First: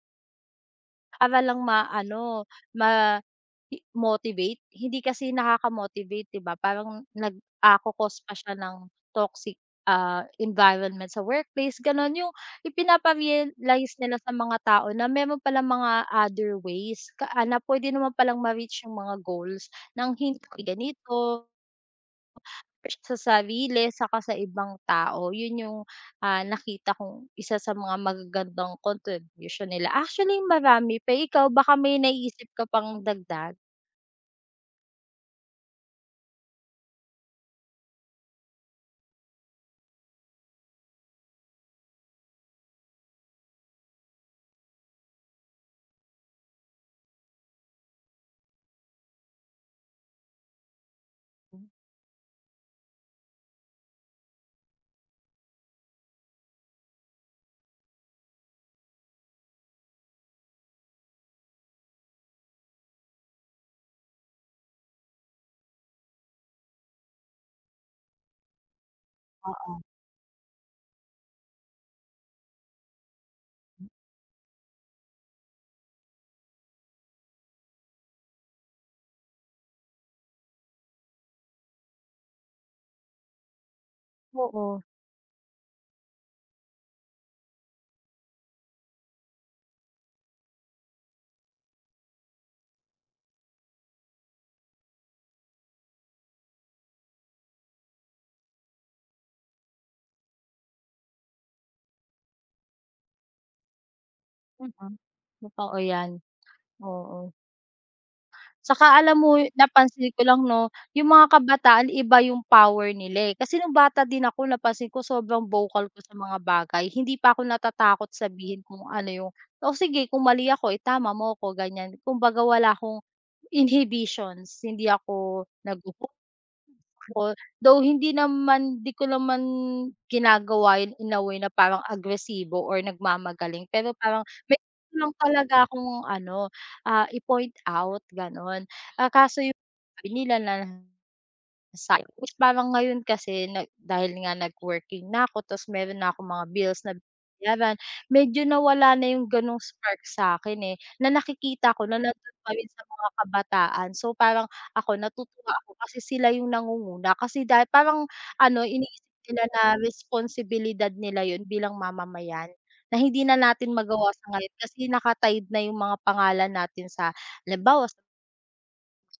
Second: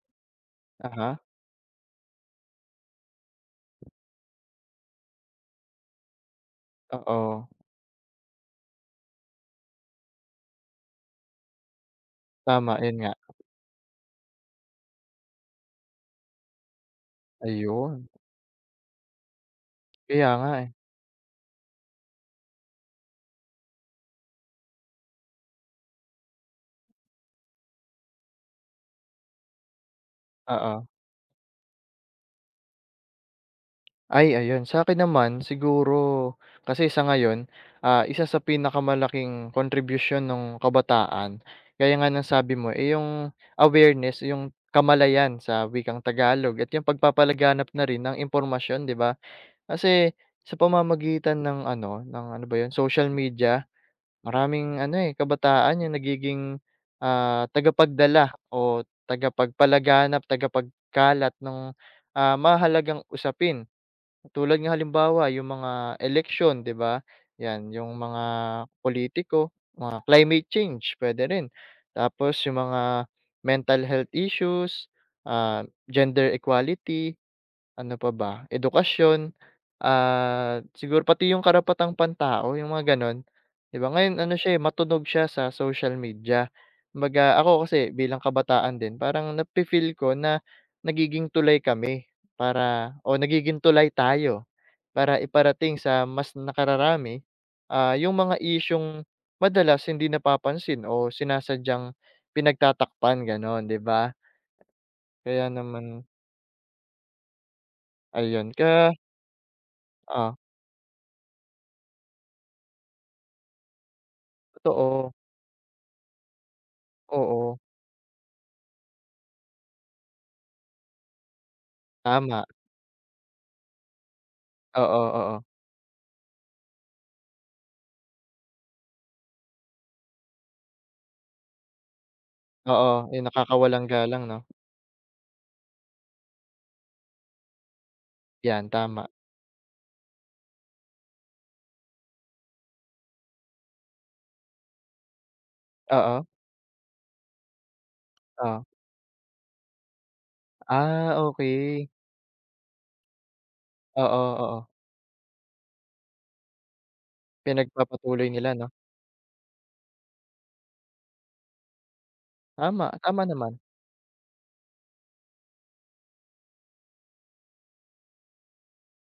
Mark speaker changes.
Speaker 1: Aha.
Speaker 2: Para lang ma-ano, ma i motivate, hindi kasi nakaka-motivate 'di ba? Parang nag,
Speaker 1: Oo.
Speaker 2: ah, ko-cause pa siya ng toxic, ah, environment sa workplace gano'n, 'yong
Speaker 1: Tama, 'yon nga.
Speaker 2: ipinapa-realize nila sa mga tao na mayro'n palang mga other ways ka na, ah, puwede
Speaker 1: Ayon.
Speaker 2: naman palang ma-reach 'yong mga goals ng
Speaker 1: Kaya
Speaker 2: hindi
Speaker 1: nga, eh.
Speaker 2: ganito sa sarili saka sa ibang tao. 'Yon, 'yong, ah, nakita kong 1 sa mga magagandang contribution nila. Actually,
Speaker 1: Oo.
Speaker 2: marami pa, eh, ikaw baka may naiisip ka pang dagdag?
Speaker 1: Ay ayon. Sakin naman, siguro, kasi sa ngayon, ah, 1 sa pinakamalaking contribution no'ng kabataan, gaya nga ng sabi mo, eh 'yong awareness, 'yong kamalayan sa wikang Tagalog at 'yong pagpapalaganap na rin ng impormasyon 'di ba. Kasi, sa pamamagitan
Speaker 2: Hmm.
Speaker 1: ng ano ng, ano ba 'yon? Social media, maraming ano, eh, kabataan 'yong nagiging, ah, tagapagdala o tagapagpalaganap, tagapagkalat nung, ah, mahahalagang usapin. Katulad nga halimbawa 'yong mga eleksyon 'di ba, 'yan, 'yong mga politiko,
Speaker 2: Oo.
Speaker 1: mga climate change, puwede rin. Tapos 'yong mga mental health issues, ah, gender equality, ano pa ba? Edukasyon, ah, siguro pati 'yong karapatang pantao, 'yong mga gano'n. 'Di ba, ngayon ano siya eh,
Speaker 2: Oo.
Speaker 1: matunog siya sa social media. Kumbaga, ako kasi bilang kabataan din, parang na-fe-feel ko na, nagiging tulay kami para o nagiging tulay tayo, para iparating sa mas nakararami, ah, 'yong mga isyung madalas hindi napapansin o sinasadyang pinagtatakpan gano'n, 'di ba?
Speaker 2: Mm,
Speaker 1: Kaya
Speaker 2: totoo
Speaker 1: naman
Speaker 2: 'yan. Oo.
Speaker 1: Ayon, kaya
Speaker 2: 'Saka alam mo, napansin ko
Speaker 1: Oh?
Speaker 2: lang 'no, 'yong mga kabataan iba 'yong power nila, eh. Kasi no'ng bata din ako, napansin ko,
Speaker 1: Totoo.
Speaker 2: sobrang vocal ko sa mga bagay, hindi pa ako
Speaker 1: Oo.
Speaker 2: natatakot sabihin kung ano 'yong o sige, kung mali ako, itama mo ako, ganyan. Kumbaga,
Speaker 1: Tama.
Speaker 2: wala akong inhibitions. Hindi
Speaker 1: Oo, oo.
Speaker 2: ako [unintelligible] though hindi naman 'di ko naman, ginagawa 'yon in a way na parang agresibo or
Speaker 1: Oo. Eh,
Speaker 2: nagmamagaling
Speaker 1: nakakawalang
Speaker 2: pero parang
Speaker 1: galang 'no?
Speaker 2: mayro'n lang talaga akong ano, ah, i-point out gano'n.
Speaker 1: 'Yan, tama.
Speaker 2: Ah, kaso 'yong sabi nila na [unintelligible] Parang ngayon kasi na dahil nga nag-working na ako tapos mayro'n na
Speaker 1: Oo.
Speaker 2: akong mga bills na binabayaran, medyo
Speaker 1: Oh?
Speaker 2: nawala na 'yong gano'ng spark sa'kin, eh, na
Speaker 1: Ah,
Speaker 2: nakikita ko
Speaker 1: okey.
Speaker 2: na nando'n pa rin sa mga kabataan. So,
Speaker 1: Oo,
Speaker 2: parang
Speaker 1: oo.
Speaker 2: ako, natutuwa ako kasi sila 'yong nangunguna kasi da parang
Speaker 1: Pinagpapatuloy nila
Speaker 2: ano,
Speaker 1: 'no.
Speaker 2: iniisip nila na responsibilidad nila 'yon bilang mamamayan,
Speaker 1: Tama,
Speaker 2: na hindi
Speaker 1: tama
Speaker 2: na
Speaker 1: naman.
Speaker 2: natin magawa sa ngayon kasi naka-tied na 'yong mga pangalan natin sa halimbawa sa